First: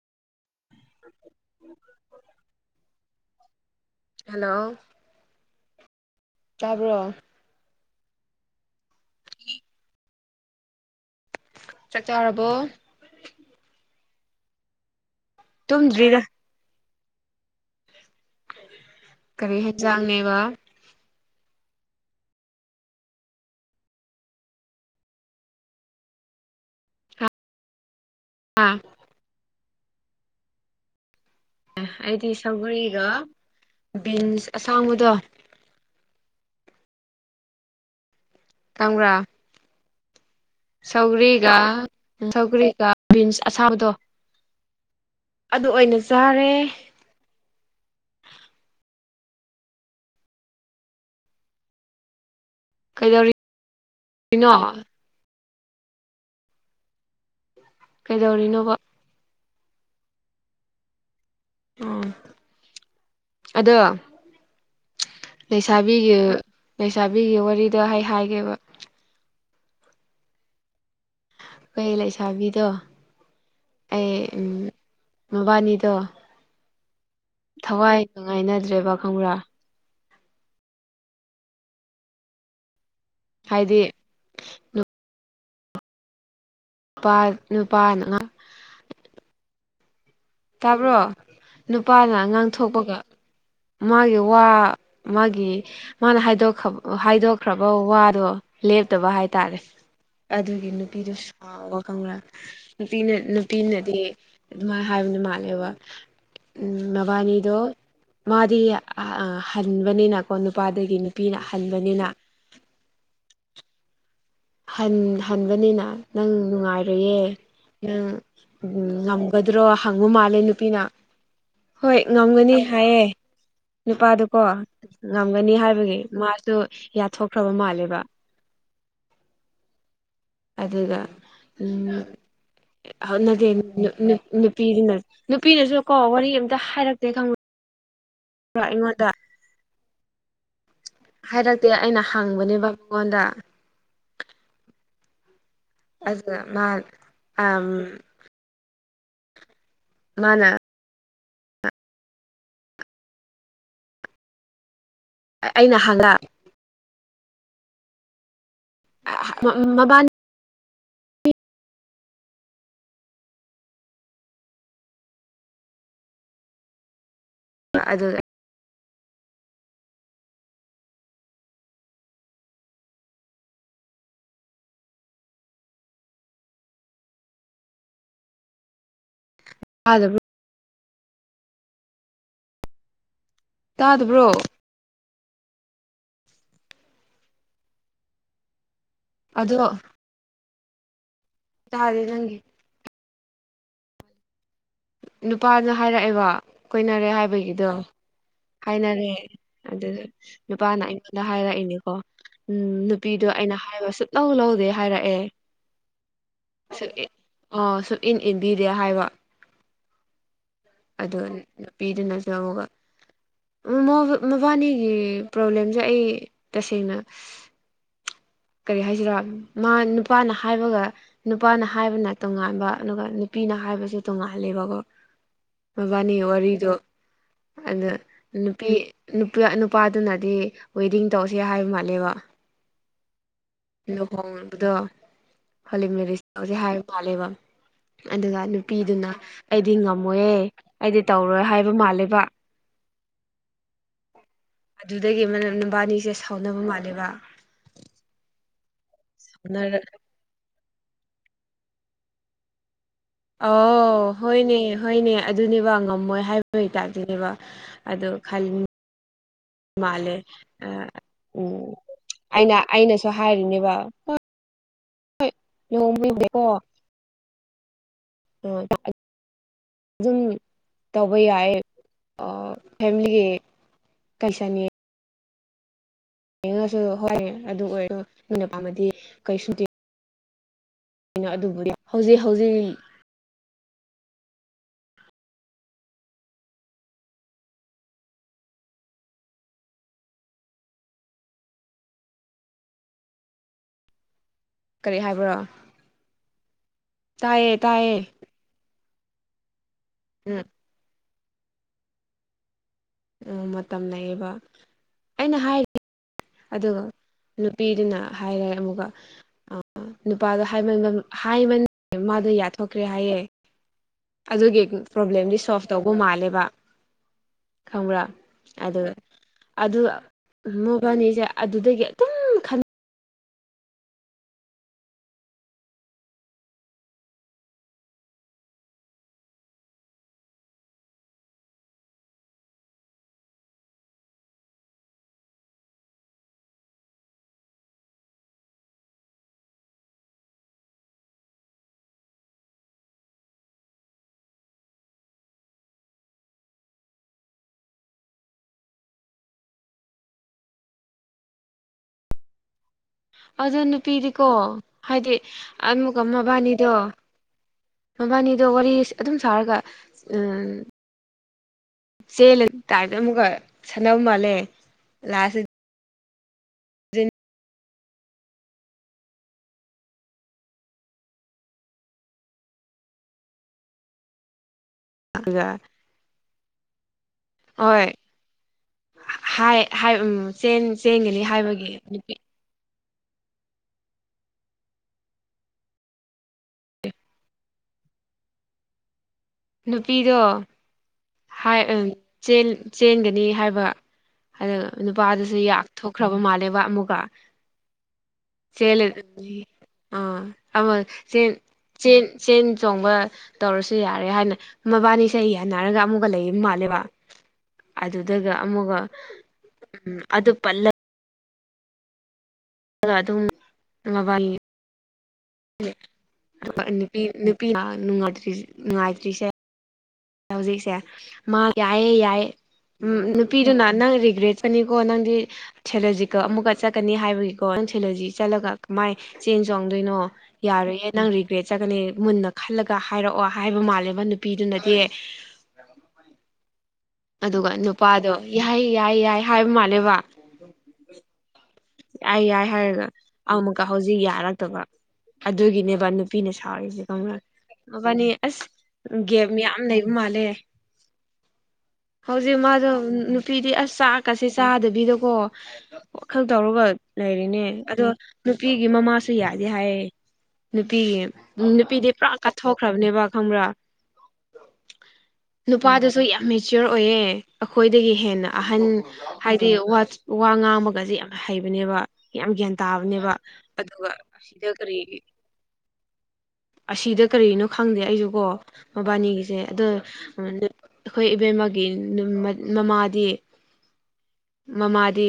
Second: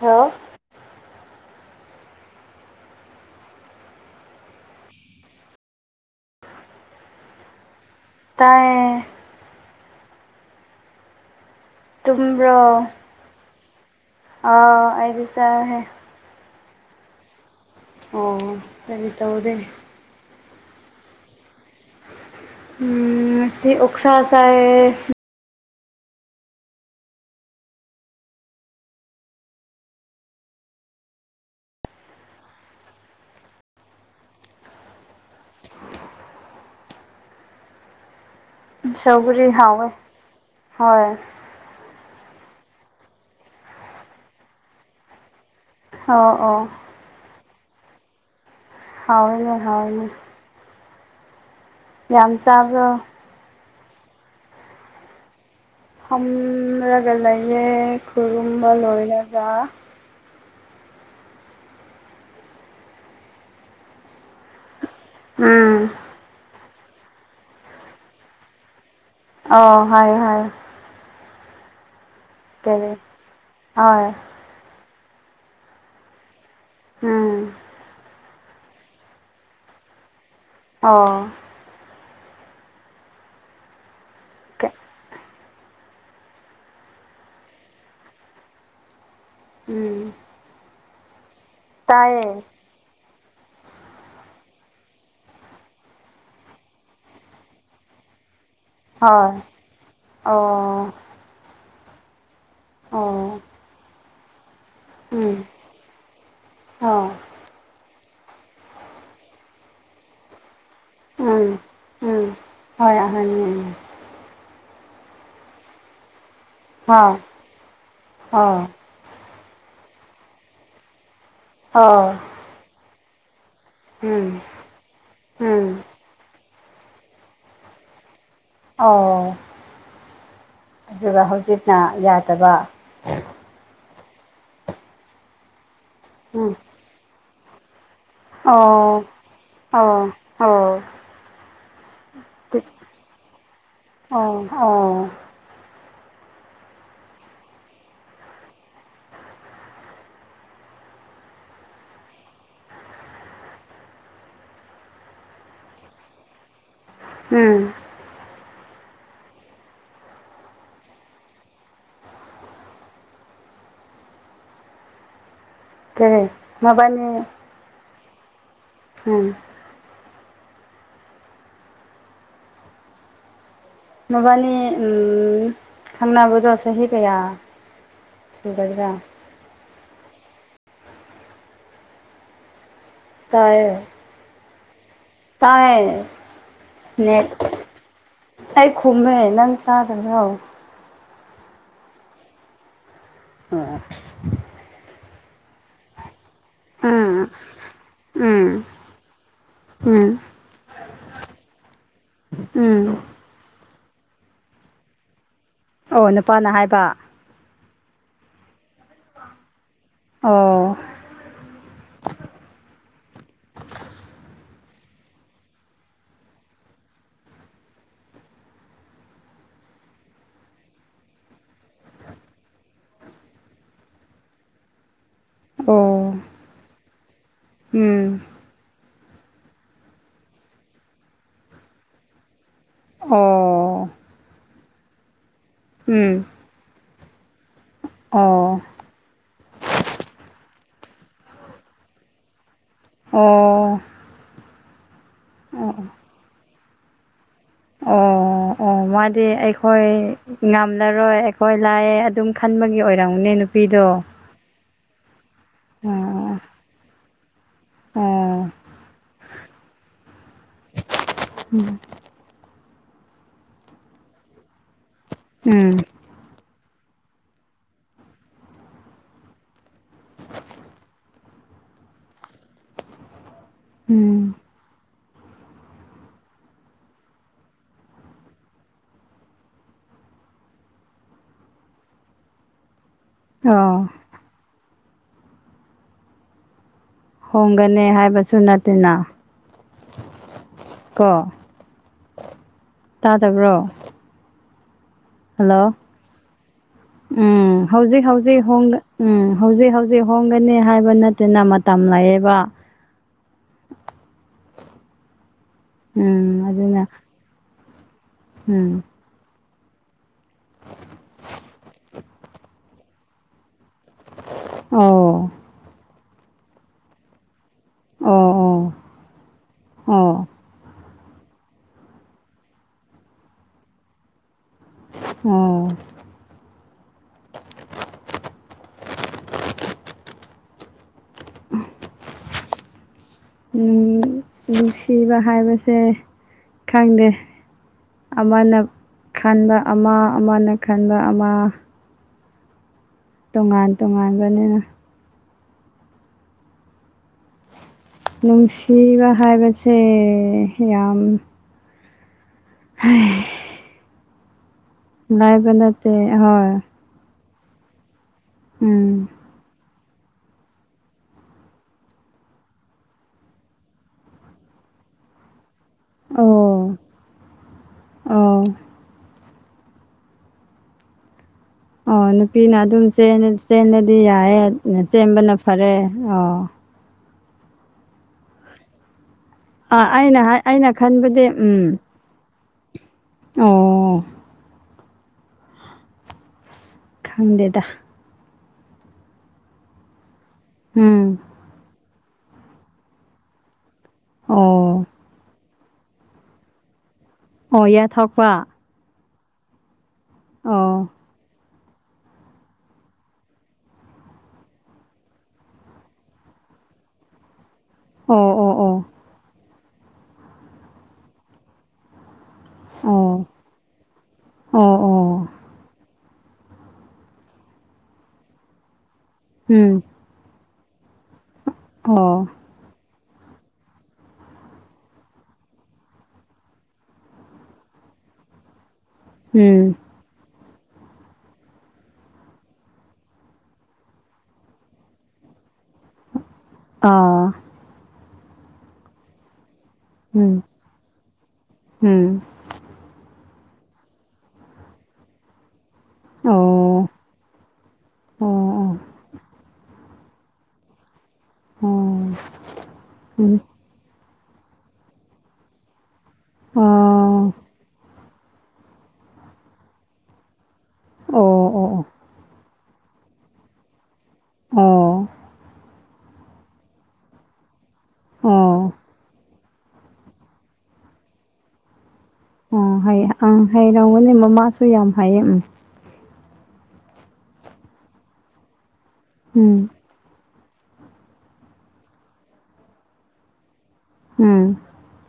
Hello. Hello. ꯇꯥꯕ꯭ꯔꯣ꯫ ꯇꯥꯏꯌꯦ꯫ ꯆꯥꯛ ꯇꯨꯝꯕ꯭ꯔꯣ ꯆꯥꯔꯕꯣ ꯑ ꯑꯩꯗꯤ ꯆꯥꯔꯦ꯫ ꯇꯨꯝꯗ꯭ꯔꯤꯗ ꯑꯣ ꯀꯔꯤ ꯀꯔꯤ ꯇꯧꯔꯦ ꯌꯦꯟꯖꯥꯡꯅꯦꯕ ꯎꯝ ꯉꯁꯤ ꯑꯣꯛꯁꯥ ꯆꯥꯏꯌꯦ꯫ ꯑꯥ ꯑꯦ ꯑꯩꯗꯤ ꯁꯧꯒꯔꯤꯒ ꯕꯤꯟꯁ ꯑꯁꯥꯡꯕꯗꯣ ꯁꯧꯒꯔꯤ ꯍꯥꯎꯋꯦ꯫ ꯍꯣꯏ ꯁꯧꯒꯔꯤꯒ ꯁꯧꯒꯔꯤꯒ ꯕꯤꯟꯁ ꯑꯁꯥꯡꯕꯗꯣ ꯑꯗꯨ ꯑꯣꯏꯅ ꯑꯣ ꯆꯥꯔꯦ꯫ ꯑꯣ ꯍꯥꯎꯏꯅꯦ ꯍꯥꯎꯏꯅꯦ꯫ ꯌꯥꯝ ꯆꯥꯕ꯭ꯔꯣ꯫ [inaudible] ꯐꯝꯂꯒ ꯂꯩꯌꯦ ꯈꯨꯔꯨꯝꯕ ꯀꯩꯗꯧꯔꯤꯅꯣꯕ ꯂꯣꯏꯔꯒ꯫ ꯑꯣ ꯑꯗꯣ ꯎꯝ ꯂꯩꯁꯥꯕꯤꯒꯤ ꯂꯩꯁꯥꯕꯤꯒꯤ ꯋꯥꯔꯤꯗ ꯍꯥꯏ ꯍꯥꯏꯒꯦꯕ ꯑꯣ ꯍꯥꯏꯌꯨ ꯍꯥꯏꯌꯨ꯫ ꯑꯩꯈꯣꯏ ꯂꯩꯁꯥꯕꯤꯗꯣ ꯀꯔꯤ ꯍꯣꯏ ꯑꯩ ꯃꯕꯥꯅꯤꯗꯣ ꯎꯝ꯫ ꯊꯋꯥꯏꯒ ꯅꯨꯉꯥꯏꯅꯗ꯭ꯔꯦꯕ ꯈꯪꯕ꯭ꯔꯥ꯫ ꯑꯣ ꯍꯥꯏꯗꯤ ꯑꯣ ꯀꯦ [inaudible] ꯅꯨꯄꯥ ꯅꯨꯄꯥ ꯅꯥ [unintelligible] ꯎꯝ꯫ ꯇꯥꯕ꯭ꯔꯣ ꯅꯨꯄꯥꯅ ꯇꯥꯏꯌꯦ ꯑꯉꯥꯡ ꯊꯣꯛꯄꯒ ꯃꯥꯒꯤ ꯋꯥ ꯃꯥꯒꯤ ꯃꯥꯅ ꯍꯥꯏꯗꯣꯛꯈ꯭ꯔ ꯍꯥꯏꯗꯣꯛꯈ꯭ꯔꯕ ꯋꯥꯗꯣ ꯂꯦꯞꯇꯕ ꯍꯣꯏ ꯍꯥꯏꯇꯥꯔꯦ ꯑꯗꯨꯒꯤ ꯑꯣ ꯅꯨꯄꯤꯗꯨ ꯁꯨꯥꯎꯕ ꯈꯪꯕ꯭ꯔ꯫ ꯅꯨꯄꯤꯅ ꯑꯣ ꯅꯨꯄꯤꯅꯗꯤ ꯑꯗꯨꯃꯥꯏꯅ ꯍꯥꯏꯕꯅꯤ ꯎꯝ ꯎꯝ ꯑꯣ ꯃꯕꯥꯅꯤꯗꯣ ꯃꯥꯗꯤ ꯍꯟꯕꯅꯤꯅ ꯅꯨꯄꯥꯗꯒꯤ ꯅꯨꯄꯤꯅ ꯎꯝ ꯍꯟꯕꯅꯤꯅ ꯎꯝ ꯍꯣꯏ ꯑꯍꯟ ꯅꯤ ꯍꯟꯕꯅꯤꯅ ꯅꯪ ꯍꯥꯎ ꯅꯨꯡꯉꯥꯏꯔꯌꯦ ꯅꯪ ꯑꯣ ꯉꯝꯒꯗ꯭ꯔꯣ ꯍꯪꯉꯨ ꯃꯥꯜꯂꯦ ꯅꯨꯄꯤꯅ ꯍꯣꯏ ꯑꯣ ꯉꯝꯒꯅꯤ ꯍꯥꯏꯌꯦ ꯅꯨꯄꯥꯗꯨꯀꯣ ꯎꯝ ꯉꯝꯒꯅꯤ ꯎꯝ ꯍꯥꯏꯕꯒꯤ ꯃꯥꯁꯨ ꯌꯥꯊꯣꯛꯈ꯭ꯔꯕ ꯃꯥꯜꯂꯦꯕ ꯑꯣ ꯑꯗꯨꯒ ꯍꯧꯖꯤꯛꯅ ꯌꯥꯗꯕ ꯍꯣꯠꯅꯗꯦ ꯅꯨꯄꯤꯗꯨꯅ ꯅꯨꯄꯤꯅꯁꯨ ꯀꯣ ꯋꯥꯔꯤ ꯎꯝ ꯑꯝꯇ ꯍꯥꯏꯔꯛꯇꯦ ꯈꯪꯉ ꯑꯣ ꯑꯣ ꯑꯣ ꯍꯥꯏꯔꯛꯇꯦ ꯑꯩꯅ ꯍꯪꯕꯅꯦꯕ ꯃꯉꯣꯟꯗ ꯑꯣ ꯑꯣ ꯑꯗꯨ ꯃꯥ ꯑ ꯃꯥꯅ ꯑꯩꯅ [unintelligible] ꯎꯝ ꯃꯕꯥ ꯀꯔꯤ ꯃꯕꯥꯅꯤ ꯑꯗꯨ ꯎꯝ꯫ ꯃꯕꯥꯅꯤ ꯎꯝꯝ ꯈꯪꯅꯕꯗꯣ ꯆꯍꯤ ꯀꯌꯥ ꯁꯨꯒꯗ꯭ꯔꯥ ꯑꯗ ꯕꯨ ꯇꯥꯗꯕ꯭ꯔꯣ ꯇꯥꯏ ꯑ ꯅꯦꯠ ꯑꯩꯥꯏ ꯈꯣꯃꯦ ꯅꯪ ꯑꯗꯣ ꯇꯥꯗꯅꯣ ꯇꯥꯗ ꯂꯪꯦ ꯑꯥ ꯅꯨꯄꯥꯅ ꯍꯥꯏꯔꯛꯑꯦꯕ ꯀꯣꯏꯅꯔꯦ ꯎꯝ ꯍꯥꯏꯕꯒꯤꯗꯣ ꯍꯥꯏꯅꯔꯦ ꯑꯗꯨꯗ ꯎꯝ ꯅꯨꯄꯥꯅ ꯑꯩꯉꯣꯟꯗ ꯍꯥꯏꯔꯛꯏꯅꯤꯀꯣ ꯎꯝ ꯅꯨꯄꯤꯗꯣ ꯑꯩꯅ ꯍꯥꯏꯕ ꯁꯤꯠ ꯂꯧ ꯂꯧꯗꯦ ꯍꯥꯏꯔꯛꯑꯦ ꯑꯣ ꯅꯨꯄꯥꯅ ꯍꯥꯏꯕ ꯑ ꯁꯨ ꯏꯟ ꯏꯟꯕꯤꯔꯦ ꯍꯥꯏꯕ ꯑꯣ ꯑꯗꯨ ꯅꯨꯄꯤꯗꯨꯅꯁꯨ ꯑꯃꯨꯛ ꯃꯕꯥꯅꯤꯒꯤ ꯄ꯭ꯔꯣꯕ꯭ꯂꯦꯝꯁꯦ ꯑꯩ ꯇꯁꯦꯡꯅ ꯀꯔꯤ ꯍꯥꯏꯁꯤꯔꯥ ꯃꯥ ꯅꯨꯄꯥꯅ ꯍꯥꯏꯕꯒ ꯅꯨꯄꯥꯅ ꯍꯥꯏꯕꯅ ꯇꯣꯉꯥꯟꯕ ꯑꯗꯨꯒ ꯅꯨꯄꯤꯅ ꯍꯥꯏꯕꯁꯨ ꯇꯣꯡꯉꯥꯂꯦꯕꯀꯣ ꯑꯣ ꯃꯕꯥꯅꯤ ꯋꯥꯔꯤꯗꯣ ꯑꯗꯨꯗ ꯎꯝ ꯅꯨꯄꯤ ꯅꯨ ꯅꯨꯄꯥꯗꯨꯅꯗꯤ ꯋꯦꯗꯤꯡ ꯇꯧꯁꯦ ꯍꯥꯏꯕ ꯃꯥꯜꯂꯦꯕ ꯑꯣ ꯂꯨꯍꯣꯡꯕꯗꯣ ꯍꯡ ꯎꯝ ꯃꯂꯤꯁꯦ ꯍꯥꯏꯕ ꯃꯥꯥꯜꯂꯦꯕ ꯑꯗꯨꯒ ꯑꯣ ꯄꯤꯗꯨꯅ ꯑꯩꯗꯤ ꯉꯝꯃꯣꯏꯌꯦ ꯑꯩꯗꯤ ꯇꯧꯔꯣꯏ ꯍꯥꯏꯕ ꯃꯥꯜꯂꯦꯕ ꯑꯣ ꯑꯗꯨꯗꯒꯤ ꯑꯃꯅ ꯂꯝꯕꯥꯅꯤꯁꯦ ꯁꯥꯎꯅꯕ ꯃꯥꯜꯂꯦꯕ ꯑꯣ ꯑꯣ ꯃꯥꯗꯤ ꯁꯥꯎꯅꯔ ꯑꯩꯈꯣꯏ ꯉꯝꯂꯔꯣꯏ ꯑꯩꯈꯣꯏ ꯂꯥꯛꯑ ꯑꯗꯨꯝ ꯈꯟꯕꯒꯤ ꯑꯣꯏꯔꯝꯅꯦ ꯅꯨꯄꯤꯗꯣ ꯑꯧ ꯍꯣꯏꯅꯦ ꯍꯣꯏꯅꯦ ꯑꯗꯨꯅꯦꯕ ꯉꯝꯃꯣꯏ ꯑꯣ ꯍꯥꯏꯕꯒꯤꯇꯥꯥꯛꯇꯅꯦꯕ ꯑꯗꯣ ꯈ ꯑꯣ ꯃꯥꯂꯦ ꯎꯝ ꯑꯩꯅ ꯑꯩꯅꯁꯨ ꯍꯥꯏꯔꯤꯅꯦꯕ ꯍꯣꯏ ꯎꯝ ꯂꯨꯍꯣꯡꯗꯦꯀꯣ ꯍ ꯑꯗꯨꯝ ꯇꯧ ꯇꯧꯕ ꯌꯥꯏ ꯐꯦꯃꯤꯂꯤꯒꯤ ꯎꯝ ꯀꯩꯁꯥꯅꯤ ꯌꯦꯡꯉꯁꯨ ꯍꯣꯏ ꯑꯗꯨ ꯑꯣꯏꯔꯣ ꯅꯅ ꯄꯥꯝꯃꯗꯤ ꯀꯩ ꯁꯨꯇꯤꯡ ꯀꯩꯅꯣ ꯑꯗꯨꯕꯨꯗꯤ ꯍꯧꯖꯤꯛ ꯍꯧꯖꯤꯛ ꯑꯥ ꯍꯣꯡꯒꯅꯤ ꯍꯥꯏꯕꯁꯨ ꯅꯠꯇꯦꯅ ꯀꯣ ꯇꯥꯗꯕ꯭ꯔꯣ ꯀꯔꯤ ꯍꯥꯏ ꯍꯜꯂꯣ ꯇꯥꯏꯌꯦ ꯎꯝ ꯇꯥꯏꯌꯦ ꯍꯧꯖꯤꯛ ꯍꯧꯖꯤꯛ ꯍꯧꯖꯤꯛ ꯍ ꯎꯝ ꯍꯧꯖꯤꯛ ꯍꯧꯖꯤꯛ ꯎꯝ ꯍꯣꯡꯒꯅꯤ ꯍꯥꯏꯕ ꯅꯠꯇꯅ ꯃꯇꯝ ꯂꯩꯑꯕ ꯃꯇꯝ ꯂꯩꯌꯦꯕ ꯑꯩꯅ ꯍꯥꯏꯔꯤ ꯎꯝ ꯑꯗꯨꯒ ꯑꯗꯨꯅ ꯅꯨꯄꯤꯗꯨꯅ ꯍꯥꯏꯔꯦ ꯎꯝ ꯑꯃꯨꯛꯀ ꯅꯨꯄꯥꯗꯣ ꯍꯥꯏꯃꯟ ꯍꯥꯏꯃꯟ ꯃꯥꯗꯣ ꯌꯥꯊꯣꯛꯈ꯭ꯔꯦ ꯍꯥꯏꯌꯦꯦ ꯑꯗꯨꯒꯤ ꯑꯣ ꯄ꯭ꯔꯣꯕ꯭ꯂꯦꯝꯗꯤ ꯁꯣꯜꯕ ꯇꯧꯕ ꯃꯥꯜꯂꯦꯕ ꯈꯪꯕ꯭ꯔꯥ ꯑꯣ ꯑꯣ ꯑꯗꯨꯒ ꯑꯗꯨ ꯑꯣ ꯃꯣꯕꯥꯅꯤꯁꯦ ꯑꯗꯨꯗꯒꯤ ꯑꯗꯨꯝ ꯑꯣ ꯎ [inaudible] ꯅꯨꯡꯁꯤꯕ ꯍꯥꯏꯕꯁꯦ ꯈꯪꯗꯦ ꯑꯃꯅ ꯈꯟꯕ ꯑꯃ ꯑꯃꯅ ꯈꯟꯕ ꯑꯃ ꯇꯣꯉꯥꯟ ꯇꯣꯉꯥꯟꯕꯅꯤꯅ ꯅꯨꯡꯁꯤꯕ ꯍꯥꯏꯕꯁꯦ ꯌꯥꯝ ꯍꯥꯏ [inaudible] ꯑꯗꯨ ꯅꯨꯄꯤꯗꯤꯀꯣ ꯍꯥꯏꯗꯤ ꯂꯥꯏꯕ ꯅꯠꯇꯦ ꯑꯃꯨꯀ ꯍꯣꯏ ꯃꯕꯥꯅꯤꯗꯣ ꯃꯕꯥꯅꯤꯗꯣ ꯋꯥꯔꯤ ꯎꯝ ꯑꯗꯨꯝ ꯁꯥꯔꯒ ꯎ ꯆꯦꯜꯂꯦ ꯇꯥꯏꯝꯗ ꯑꯃꯨꯛꯀ ꯁꯥꯟꯅꯕꯧ ꯃꯥꯜꯂꯦ ꯂꯥꯁꯁꯤ ꯑꯣ ꯑꯣ ꯑꯣ ꯅꯨꯄꯤꯅ ꯑꯗꯨꯝ ꯆꯦꯟꯟꯅꯗꯤ ꯌꯥꯏꯑꯦ ꯆꯦꯟꯕꯅ ꯐꯔꯦ ꯑꯣ ꯍꯣꯏ ꯑꯩꯅ ꯎꯝ ꯑꯩꯅ ꯆꯦꯟꯒꯅꯤ ꯈꯟꯕꯗꯤ ꯎꯝ ꯍꯥꯏꯕꯒꯤ ꯑꯣ ꯈꯪꯗꯦꯗ ꯅꯨꯄꯤꯗꯣ ꯎꯝ ꯆꯦꯟꯒꯅꯤ ꯍꯥꯏꯕ ꯑꯣ ꯅꯨꯄꯥꯗꯨꯁꯨ ꯊꯣꯛꯈ꯭ꯔꯕ ꯃꯥꯜꯂꯦꯕ ꯑꯃꯨꯒ ꯑꯣ ꯌꯥ ꯊꯛꯄ ꯁꯦꯂ ꯑꯦ ꯑꯣ [inaudible] ꯆꯦꯟ ꯆꯦꯟ ꯆꯣꯡꯕ ꯇꯧꯔꯁꯨ ꯌꯥꯔꯦ ꯍꯥꯏꯅ ꯃꯕꯥꯅꯤ ꯆꯍꯤ ꯍꯥꯏꯅ ꯍꯥꯏꯔꯒ ꯑꯃꯨꯛꯀ ꯂꯩ ꯃꯥꯜꯂꯦꯕ ꯑꯣ ꯑꯗꯨꯗꯒ ꯑꯣ ꯑꯃꯨꯛꯒ ꯑꯣ ꯎꯝ ꯑꯗꯨ ꯄꯂ ꯑꯗ ꯑꯗꯨꯝ ꯑꯣ ꯃꯣꯕꯥꯏꯜ ꯑꯣ ꯑꯣ ꯅꯨ ꯅꯨꯄꯤ ꯅꯨꯡꯉꯥꯏ ꯅꯨꯡꯉꯥꯏꯇ꯭ꯔꯤꯁꯦ ꯎꯝ ꯍꯧꯖꯤꯛꯁꯦ ꯃꯥ ꯌꯥꯏꯌꯦ ꯌꯥꯏ ꯑꯣ ꯎꯝ ꯅꯨꯄꯤꯗꯨꯅ ꯅꯪ ꯔꯤꯒ꯭ꯔꯦꯠꯀꯅꯤꯀꯣ ꯅꯪꯗꯤ ꯁꯦꯂꯣꯖꯤꯀ ꯑꯃꯨꯛꯀ ꯆꯠꯀꯅꯤ ꯍꯥꯏꯕꯒꯤꯀꯣ ꯅꯪ ꯁꯦꯂꯣꯖꯤ ꯆꯠꯂꯒ ꯀꯃꯥꯏ ꯆꯦꯟ ꯎꯝ ꯆꯣꯡꯗꯣꯏꯅꯣ ꯌꯥꯔꯣꯏꯌꯦꯦ ꯅꯪ ꯔꯤꯒ꯭ꯔꯦꯠ ꯆꯠꯒꯅꯤ ꯃꯨꯟꯅ ꯈꯜꯂꯒ ꯍꯥꯏꯔꯛꯑꯣ ꯍꯥꯏꯕ ꯃꯥꯜꯂꯦꯕ ꯅꯨꯄꯤꯗꯨꯅꯗꯤ ꯑꯥ ꯑꯗꯨꯒ ꯅꯨꯄꯥꯗꯣ ꯌꯥꯏ ꯌꯥꯏ ꯌꯥꯏ ꯍꯥꯏꯕ ꯃꯥꯜꯂꯦꯕ ꯎꯝ ꯎꯝ ꯌꯥꯏ ꯌꯥꯏ ꯍꯥꯏꯔꯒ ꯑꯃꯨꯛꯀ ꯍꯧꯖꯤꯛ ꯌꯥꯔꯛꯇꯕ ꯑꯗꯨꯒꯤꯅꯦꯕ ꯅꯨꯄꯤꯅ ꯁꯥꯥꯎꯔꯤꯁꯦ ꯑꯣ ꯀꯪꯅ ꯃꯕꯥꯅꯤ ꯑꯣ ꯑꯣ ꯑꯁ ꯑꯣ ꯒꯦꯞ ꯌꯥꯝꯌꯥꯝ ꯂꯩꯕ ꯃꯥꯜꯂꯦ ꯎꯝ ꯑꯣ ꯑꯣ ꯑꯣ ꯍꯧꯖꯤꯛ ꯃꯥꯗꯨ ꯅꯨꯄꯤꯗꯤ ꯑꯁ ꯀꯁ ꯆꯥꯗꯕꯤꯗꯀꯣ ꯈꯔ ꯇꯧꯔꯒ ꯂꯩꯔꯤꯅꯦ ꯑꯗꯣ ꯅꯨꯄꯤꯒꯤ ꯃꯃꯥꯁꯨ ꯌꯥꯗꯦ ꯍꯥꯏꯌꯦ ꯅꯨꯄꯤ ꯅꯨꯄꯤꯗꯤ ꯄꯨꯔꯥ ꯊꯣꯛꯈ꯭ꯔꯕꯅꯦꯕ ꯈꯪꯕ꯭ꯔꯥ ꯑꯣ ꯅꯨꯄꯥꯗꯨꯁꯨ ꯌꯥꯝ ꯃꯦꯆꯤꯌꯣꯔ ꯑꯣꯏꯌꯦ ꯑꯩꯈꯣꯏꯗꯒꯤ ꯍꯦꯟꯅ ꯑꯍꯟ ꯑꯣ ꯍꯥꯏꯗꯤ ꯋꯥ ꯉꯥꯡꯕꯒꯁꯦ ꯌꯥꯝꯅ ꯍꯩꯕꯅꯦꯕ ꯌꯥꯝ ꯒ꯭ꯌꯥꯟ ꯑꯣ ꯍꯩ ꯇꯥꯕꯅꯦꯕ ꯑꯪ ꯑꯗꯨꯒ ꯍꯩꯔꯝꯒꯅꯤ ꯁꯤꯗ ꯃꯃꯥꯁꯨ ꯀꯔꯤ ꯌꯥꯝ ꯍꯩꯌꯦ ꯎꯝ ꯑꯁꯤꯗ ꯀꯔꯤꯅꯣ ꯈꯪꯗꯦ ꯑꯩꯁꯨ ꯀꯣ ꯃꯕꯥꯅꯤꯒꯤꯁꯦ ꯑꯗꯣ ꯎꯝ ꯑꯩꯈꯣꯏ ꯏꯕꯦꯝꯃꯒꯤ ꯃꯃꯥꯗꯤ ꯎꯝ ꯃꯃꯥꯗꯤ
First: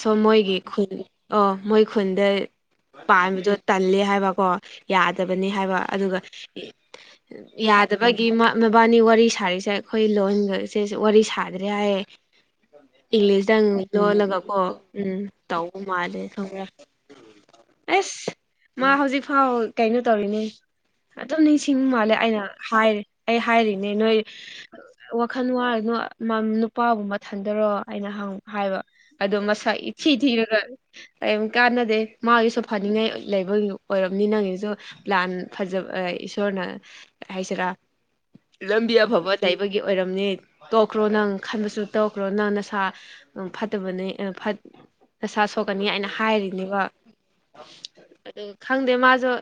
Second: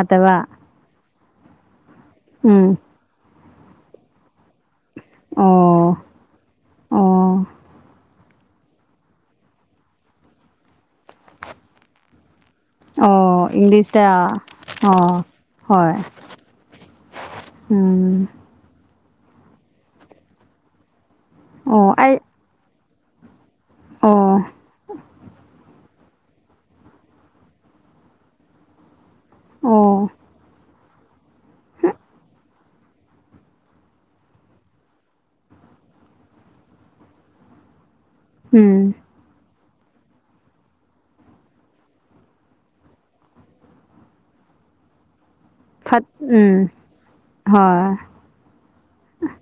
ꯁꯣ ꯃꯣꯏꯒꯤ ꯈꯨꯜ ꯑꯣ ꯃꯣꯏ ꯈꯨꯟꯗ ꯎꯝ ꯄꯥꯝꯕꯗꯣ ꯇꯜꯂꯦ ꯍꯥꯏꯕꯀꯣ ꯌꯥꯗꯕꯅꯤ ꯍꯥꯏꯕ ꯑꯣ ꯑꯗꯨꯒ ꯑꯣ ꯌꯥꯗꯕ ꯃꯕꯥꯅꯤ ꯋꯥꯔꯤ ꯁꯥꯔꯤꯁꯦ ꯑꯩꯈꯣꯏ ꯂꯣꯟꯒꯁꯦ ꯋꯥꯔꯤ ꯁꯥꯗ꯭ꯔꯦ ꯍꯥꯏꯌꯦ ꯑꯣ ꯏꯂꯖꯉ ꯏꯪꯂꯤꯁꯇ ꯂꯣꯜꯂꯒꯀꯣ ꯎꯝ ꯑꯣ ꯇꯧꯕ ꯍꯣꯏ ꯃꯥꯜꯂꯦ ꯈꯝꯕ꯭ꯔꯥ ꯎꯝ ꯑꯦꯁ ꯃꯥ ꯍꯧꯖꯤꯛꯐꯥꯎ ꯀꯩꯅꯣ ꯇꯧꯔꯤꯅꯦ ꯑꯗꯨꯝ ꯅꯤꯡꯁꯤꯡ ꯑꯣ ꯃꯥꯜꯂꯦ ꯑꯩ ꯑꯩꯅ ꯍꯥꯏꯔꯦ ꯑꯩ ꯍꯥꯏꯔꯤꯅꯦ ꯅꯣꯏ ꯑꯣ ꯋꯥꯈꯜ ꯋꯥꯔꯅꯣ ꯅꯨꯄꯥꯕꯨ ꯃꯊꯟꯗꯔꯣ ꯑꯩꯅꯪ ꯍꯥꯏꯕ ꯑꯗꯣ ꯃꯁꯥ ꯏꯊꯤ ꯑꯣ ꯊꯤꯔꯒ ꯀꯔꯤꯝ ꯀꯥꯟꯅꯗꯦ ꯃꯥꯒꯤꯁꯨ ꯐꯅꯤꯡꯉꯥꯏ ꯂꯩꯕ ꯑꯣꯏꯔꯕꯅꯤ ꯅꯪꯒꯤꯁꯨ ꯄ꯭ꯂꯥꯟ ꯐꯖꯕ ꯏꯁꯣꯔꯅ ꯍꯥꯏꯁꯔ ꯎꯝ ꯂꯝꯕꯤꯤ ꯑꯐꯕꯠ ꯂꯩꯕꯒꯤ ꯑꯣꯏꯔꯝꯅꯤ ꯇꯣꯛꯈ꯭ꯔꯣ ꯅꯪ ꯈꯟꯕꯁꯨ ꯇꯣꯛꯈ꯭ꯔꯣ ꯅꯪ ꯅꯁꯥ ꯐ ꯐꯠꯇꯕꯅꯦ ꯐ ꯅꯁꯥ ꯁꯣꯛꯀꯅꯤ ꯐꯠ ꯍꯥꯏꯅ ꯎꯝ ꯍꯥꯏꯔꯤꯅꯦꯕ ꯍꯣꯏ ꯈꯪꯗꯦ ꯃꯥꯁꯨꯣ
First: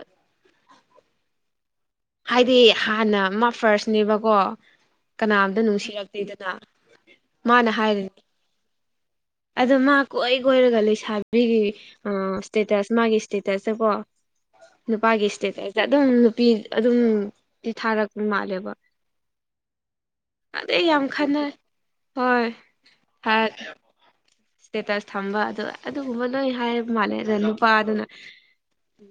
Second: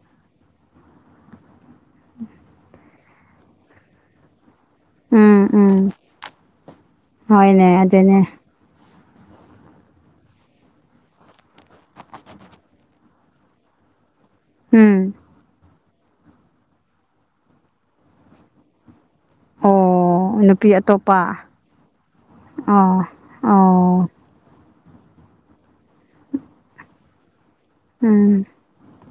ꯍꯥꯏꯗꯤ ꯍꯥꯟꯅ ꯃꯥ ꯐꯥꯔꯁꯅꯦꯕꯀꯣ ꯎꯝ ꯀꯅꯥꯝꯇ ꯎꯝ ꯅꯨꯡꯁꯤꯔꯛꯇꯦꯗꯅ ꯃꯥꯅ ꯍꯣꯏꯅꯦ ꯍꯥꯏꯔꯤꯅꯦ ꯑꯗꯨꯅꯦ ꯑꯗꯣ ꯃꯥ ꯀꯣꯏ ꯀꯣꯏꯔꯒ ꯂꯩꯁꯥꯕꯤꯒꯤ ꯏꯁꯇꯦꯇꯁ ꯃꯥꯒꯤ ꯏꯁꯇꯦꯇꯁꯇ ꯀꯣ ꯎꯝ ꯅꯨꯄꯥꯒꯤ ꯏꯁꯇꯦꯇꯁꯇ ꯑꯗꯨꯝ ꯅꯨꯄꯤ ꯑꯗꯨꯝꯤ ꯊꯥꯔꯛꯄ ꯃꯥꯜꯂꯦꯕ ꯑꯣ ꯅꯨꯄꯤ ꯑꯗꯩ ꯌꯥꯝ ꯑꯇꯣꯞꯄ ꯈꯅꯩ ꯍꯣꯏ ꯑꯣ ꯍꯥꯏ ꯑꯣ ꯏꯁꯇꯦꯇꯁ ꯊꯝꯕ ꯑꯗꯨ ꯑꯗꯨꯒꯨꯝꯕ ꯂꯣꯏ ꯍꯥꯏꯕ ꯃꯥꯜꯂꯦ ꯑꯗ ꯅꯨꯄꯥꯗꯨꯅ ꯎꯝ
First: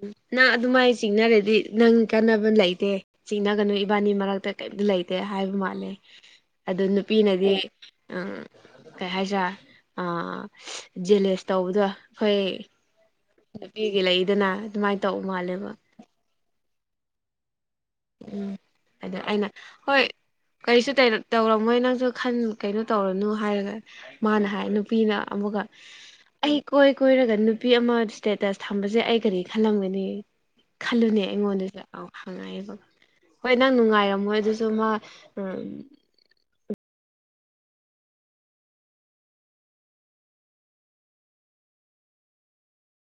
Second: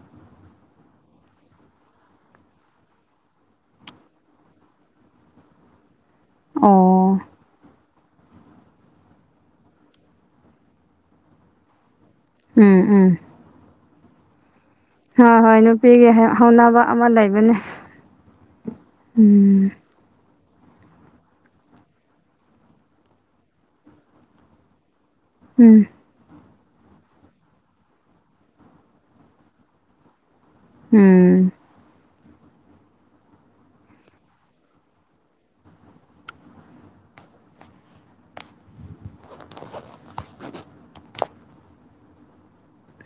ꯎ ꯅꯪ ꯑꯗꯨꯃꯥꯏꯅ ꯆꯤꯡꯅꯔꯗꯤ ꯅꯪ ꯀꯥꯟꯅꯕ ꯂꯩꯇꯦ ꯆꯤꯡꯅꯒꯅꯨ ꯏꯕꯥꯅꯤ ꯃꯔꯛꯇ ꯀꯔꯤꯝꯇ ꯂꯩꯇꯦ ꯍꯥꯏꯕ ꯃꯥꯜꯂꯦ ꯑꯗꯨ ꯑꯣ ꯅꯨꯄꯤꯅꯗꯤ ꯎ ꯀꯩ ꯍꯥꯏꯁꯥ ꯑꯥ ꯖꯦꯂꯦꯁ ꯇꯧꯕꯗꯣ ꯑꯩꯈꯣꯏ ꯎꯝ ꯎꯝ ꯅꯨꯄꯤꯒꯤ ꯂꯩꯗꯅ ꯑꯗꯨꯃꯥꯏꯅ ꯇꯧꯕ ꯍꯣꯏ ꯍꯣꯏ ꯃꯥꯜꯂꯦꯕ ꯅꯨꯄꯤꯒꯤ ꯍꯧꯅꯕ ꯑꯃ ꯂꯩꯕꯅꯦ ꯎꯝ ꯑꯗ ꯑꯩꯅ ꯎꯝ ꯍꯣꯏ ꯀꯔꯤꯁꯨ ꯇꯧꯔꯝꯃꯣꯏ ꯅꯪꯁꯨ ꯀꯩꯅꯣ ꯇꯧꯔꯅꯨ ꯍꯥꯏꯔꯒ ꯃꯥꯅ ꯍꯥꯏ ꯅꯨꯄꯤꯅ ꯑꯃꯨꯀ ꯎꯝ ꯑꯩ ꯀꯣꯏ ꯀꯣꯏꯔꯒ ꯅꯨꯄꯤ ꯑꯃ ꯏꯁꯇꯦꯇꯁ ꯊꯝꯕꯁꯦ ꯑꯩ ꯀꯔꯤ ꯈꯜꯂꯝꯒꯅꯤ ꯈꯜꯂꯨꯅꯦ ꯎꯝ ꯑꯩꯉꯣꯟꯗꯁꯨ ꯑꯥꯎ ꯍꯪꯉꯑꯕ ꯍꯣꯏ ꯅꯪ ꯅꯨꯡꯉꯥꯏꯔꯝꯃꯣꯏ ꯑꯗꯨꯁꯨ ꯃꯥ ꯎ [inaudible]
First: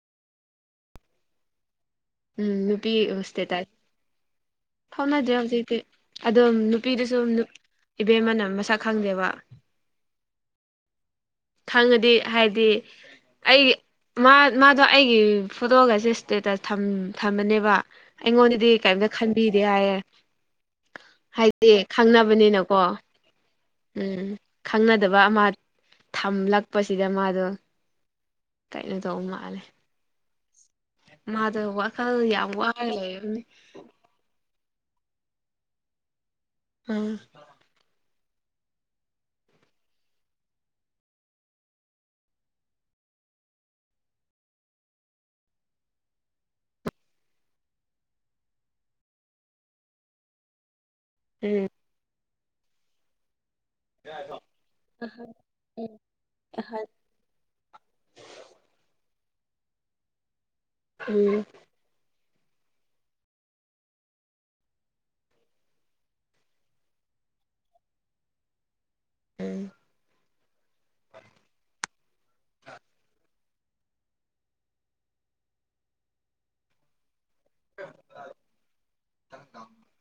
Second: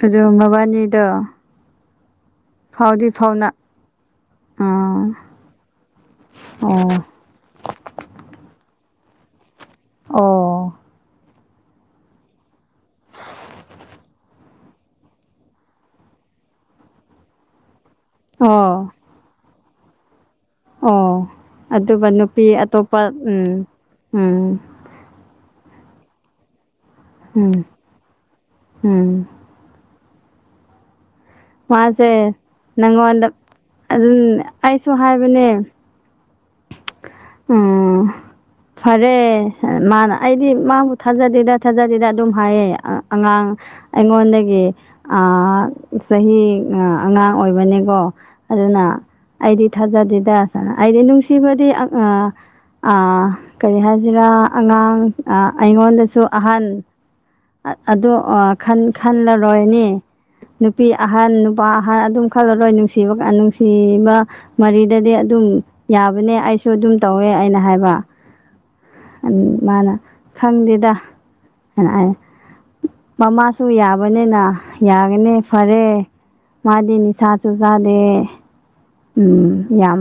ꯑꯗꯨꯣ ꯃꯕꯥꯅꯤꯗꯣ ꯎꯝ ꯅꯨꯄꯤ ꯐꯥꯎꯗꯤ ꯍꯁꯇꯦ ꯐꯥꯎꯅ ꯇꯥꯏ ꯑꯥ ꯊꯥꯎꯅꯗ꯭ꯔꯦ ꯍꯧꯖꯤꯛꯇꯤ ꯑꯗꯨꯝ ꯑꯣ ꯅꯨꯄꯤꯗꯨꯁꯨ ꯏꯕꯦꯝꯃꯅꯝ ꯃꯁꯛ ꯈꯪꯗꯦꯕ ꯑꯣ ꯈꯪꯉꯗꯤ ꯍꯥꯏꯗꯤ ꯑꯩꯒꯤ ꯃꯥꯗꯣ ꯑꯩꯒꯤ ꯐꯣꯇꯣꯒꯁꯦ ꯏꯁꯇꯦꯇꯁ ꯊꯝꯕꯅꯦꯕ ꯑꯩꯉꯣꯟꯗꯗꯤ ꯑꯣ ꯀꯔꯤꯝꯇ ꯈꯟꯕꯤꯗꯦ ꯍꯥꯏꯌꯦꯦ ꯑꯣ ꯑꯗꯨꯒ ꯅꯨꯄꯤ ꯑꯇꯣꯞꯄ ꯎꯝ ꯎꯝ ꯈꯪꯅꯗꯕ ꯑꯃ ꯊꯝꯂꯛꯄꯁꯤꯗ ꯃꯥꯗꯣ ꯎꯝ ꯀꯩꯅꯣ ꯇꯧꯕ ꯎꯝ ꯃꯥꯜꯂꯦ ꯃꯥꯗ ꯋꯥꯈꯜ ꯃꯥꯁꯦ ꯌꯥꯝ ꯋꯥꯔ ꯅꯪꯉꯣꯟꯗ ꯂꯩꯕꯅꯤ ꯑꯗꯨꯝ ꯑꯩꯁꯨ ꯍꯥꯏꯕꯅꯦ ꯎꯝ ꯎꯝ ꯐꯔꯦ ꯃꯥꯅ ꯑꯩꯗꯤ ꯃꯥꯕꯨ ꯊꯥꯖꯗꯦꯗ ꯊꯥꯖꯗꯦꯗ ꯑꯗꯨꯝ ꯍꯥꯏꯌꯦ ꯑꯉꯥꯡ ꯑꯩꯉꯣꯟꯗꯒꯤ ꯆꯍꯤ ꯑꯉꯥꯡ ꯑꯣꯏꯕꯅꯤꯀꯣ ꯑꯗꯨꯅꯅꯥ ꯑꯩꯗꯤ ꯊꯥꯖꯗꯦꯗꯥꯁꯅ ꯑꯩꯗꯤ ꯅꯅꯨꯡꯁꯤ ꯁꯤꯕꯗꯤ ꯎꯝ ꯀꯔꯤ ꯍꯥꯏꯁꯤꯔꯥ ꯑꯉꯥꯡ ꯑꯩꯉꯣꯟꯗꯁꯨ ꯑꯍꯟ ꯑꯗ ꯈꯜꯂꯔꯣꯏꯅꯦ ꯅꯨꯄꯤ ꯎꯝ ꯑꯍꯟ ꯄ ꯍꯥꯏ ꯑꯗꯨꯝ ꯈꯜꯂꯔꯣꯏ ꯅꯨꯡꯁꯤꯕ ꯅꯨꯡꯁꯤꯕ ꯃꯔꯤꯗꯗꯤ ꯑꯗꯨꯝ ꯌꯥꯕꯅꯦ ꯑꯩꯁꯨ ꯑꯗꯨꯝ ꯇꯧꯋꯦ ꯑꯩꯅ ꯍꯥꯏꯕ ꯎꯝ ꯃꯥꯅ ꯈꯪꯗꯦꯗ ꯍꯥꯏꯅ ꯃꯃꯥ ꯁꯨ ꯌꯥꯕꯅꯤꯅ ꯌꯥꯒꯅꯤ ꯐꯔꯦ ꯃꯥꯗꯤ ꯅꯤꯁꯥꯁꯨ ꯆꯥꯗꯦ ꯎꯝ ꯌꯥꯝ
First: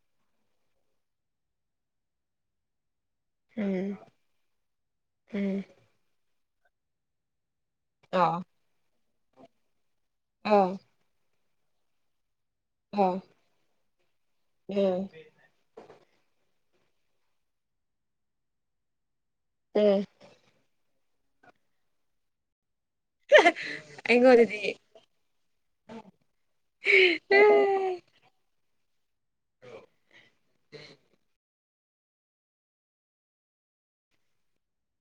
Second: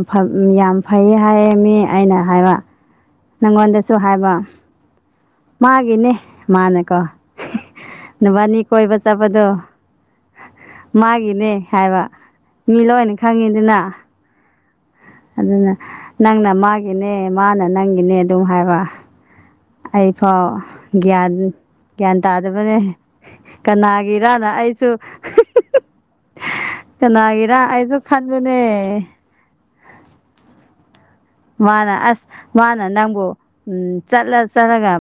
ꯌꯥꯝ ꯐꯩ ꯍꯥꯏ ꯃꯤ ꯑꯩꯅ ꯍꯥꯏꯕ ꯅꯪꯉꯣꯟꯗꯁꯨ ꯎꯝ ꯍꯥꯏꯕ ꯎꯝ ꯃꯥꯒꯤꯅꯦ ꯃꯥꯅꯦꯀꯣ ꯑꯥ ꯅꯨꯕꯥꯅꯤ ꯀꯣꯏꯕ ꯆꯠꯄꯗꯣ ꯑꯥ ꯃꯥꯒꯤꯅꯦ ꯍꯥꯏꯕ ꯃꯤ ꯂꯣꯏꯅ ꯑꯥ ꯈꯪꯉꯤꯅꯤꯅ ꯎꯝ ꯑꯗꯨꯅ ꯅꯪꯅ ꯃꯥꯒꯤꯅꯦ ꯃꯥꯅ ꯅꯪꯒꯤꯅꯦ ꯑꯗꯨꯝ ꯍꯥꯏꯕ ꯑꯩꯐꯥꯎ ꯒ꯭ꯌꯥꯟ ꯒ꯭ꯌꯥꯟ ꯇꯥꯗꯕꯅꯦ ꯀꯅꯥꯒꯤꯔꯅ ꯑꯩꯉꯣꯟꯗꯗꯤ ꯑꯩꯁꯨ ꯀꯅꯥꯒꯤꯔ ꯑꯩꯁꯨ ꯈꯥꯟꯃꯅꯦ ꯑ ꯃꯥꯅ ꯑꯁ ꯃꯥꯅ ꯅꯪꯕꯨ ꯎꯝ ꯆꯠꯂ ꯆꯠꯂꯒ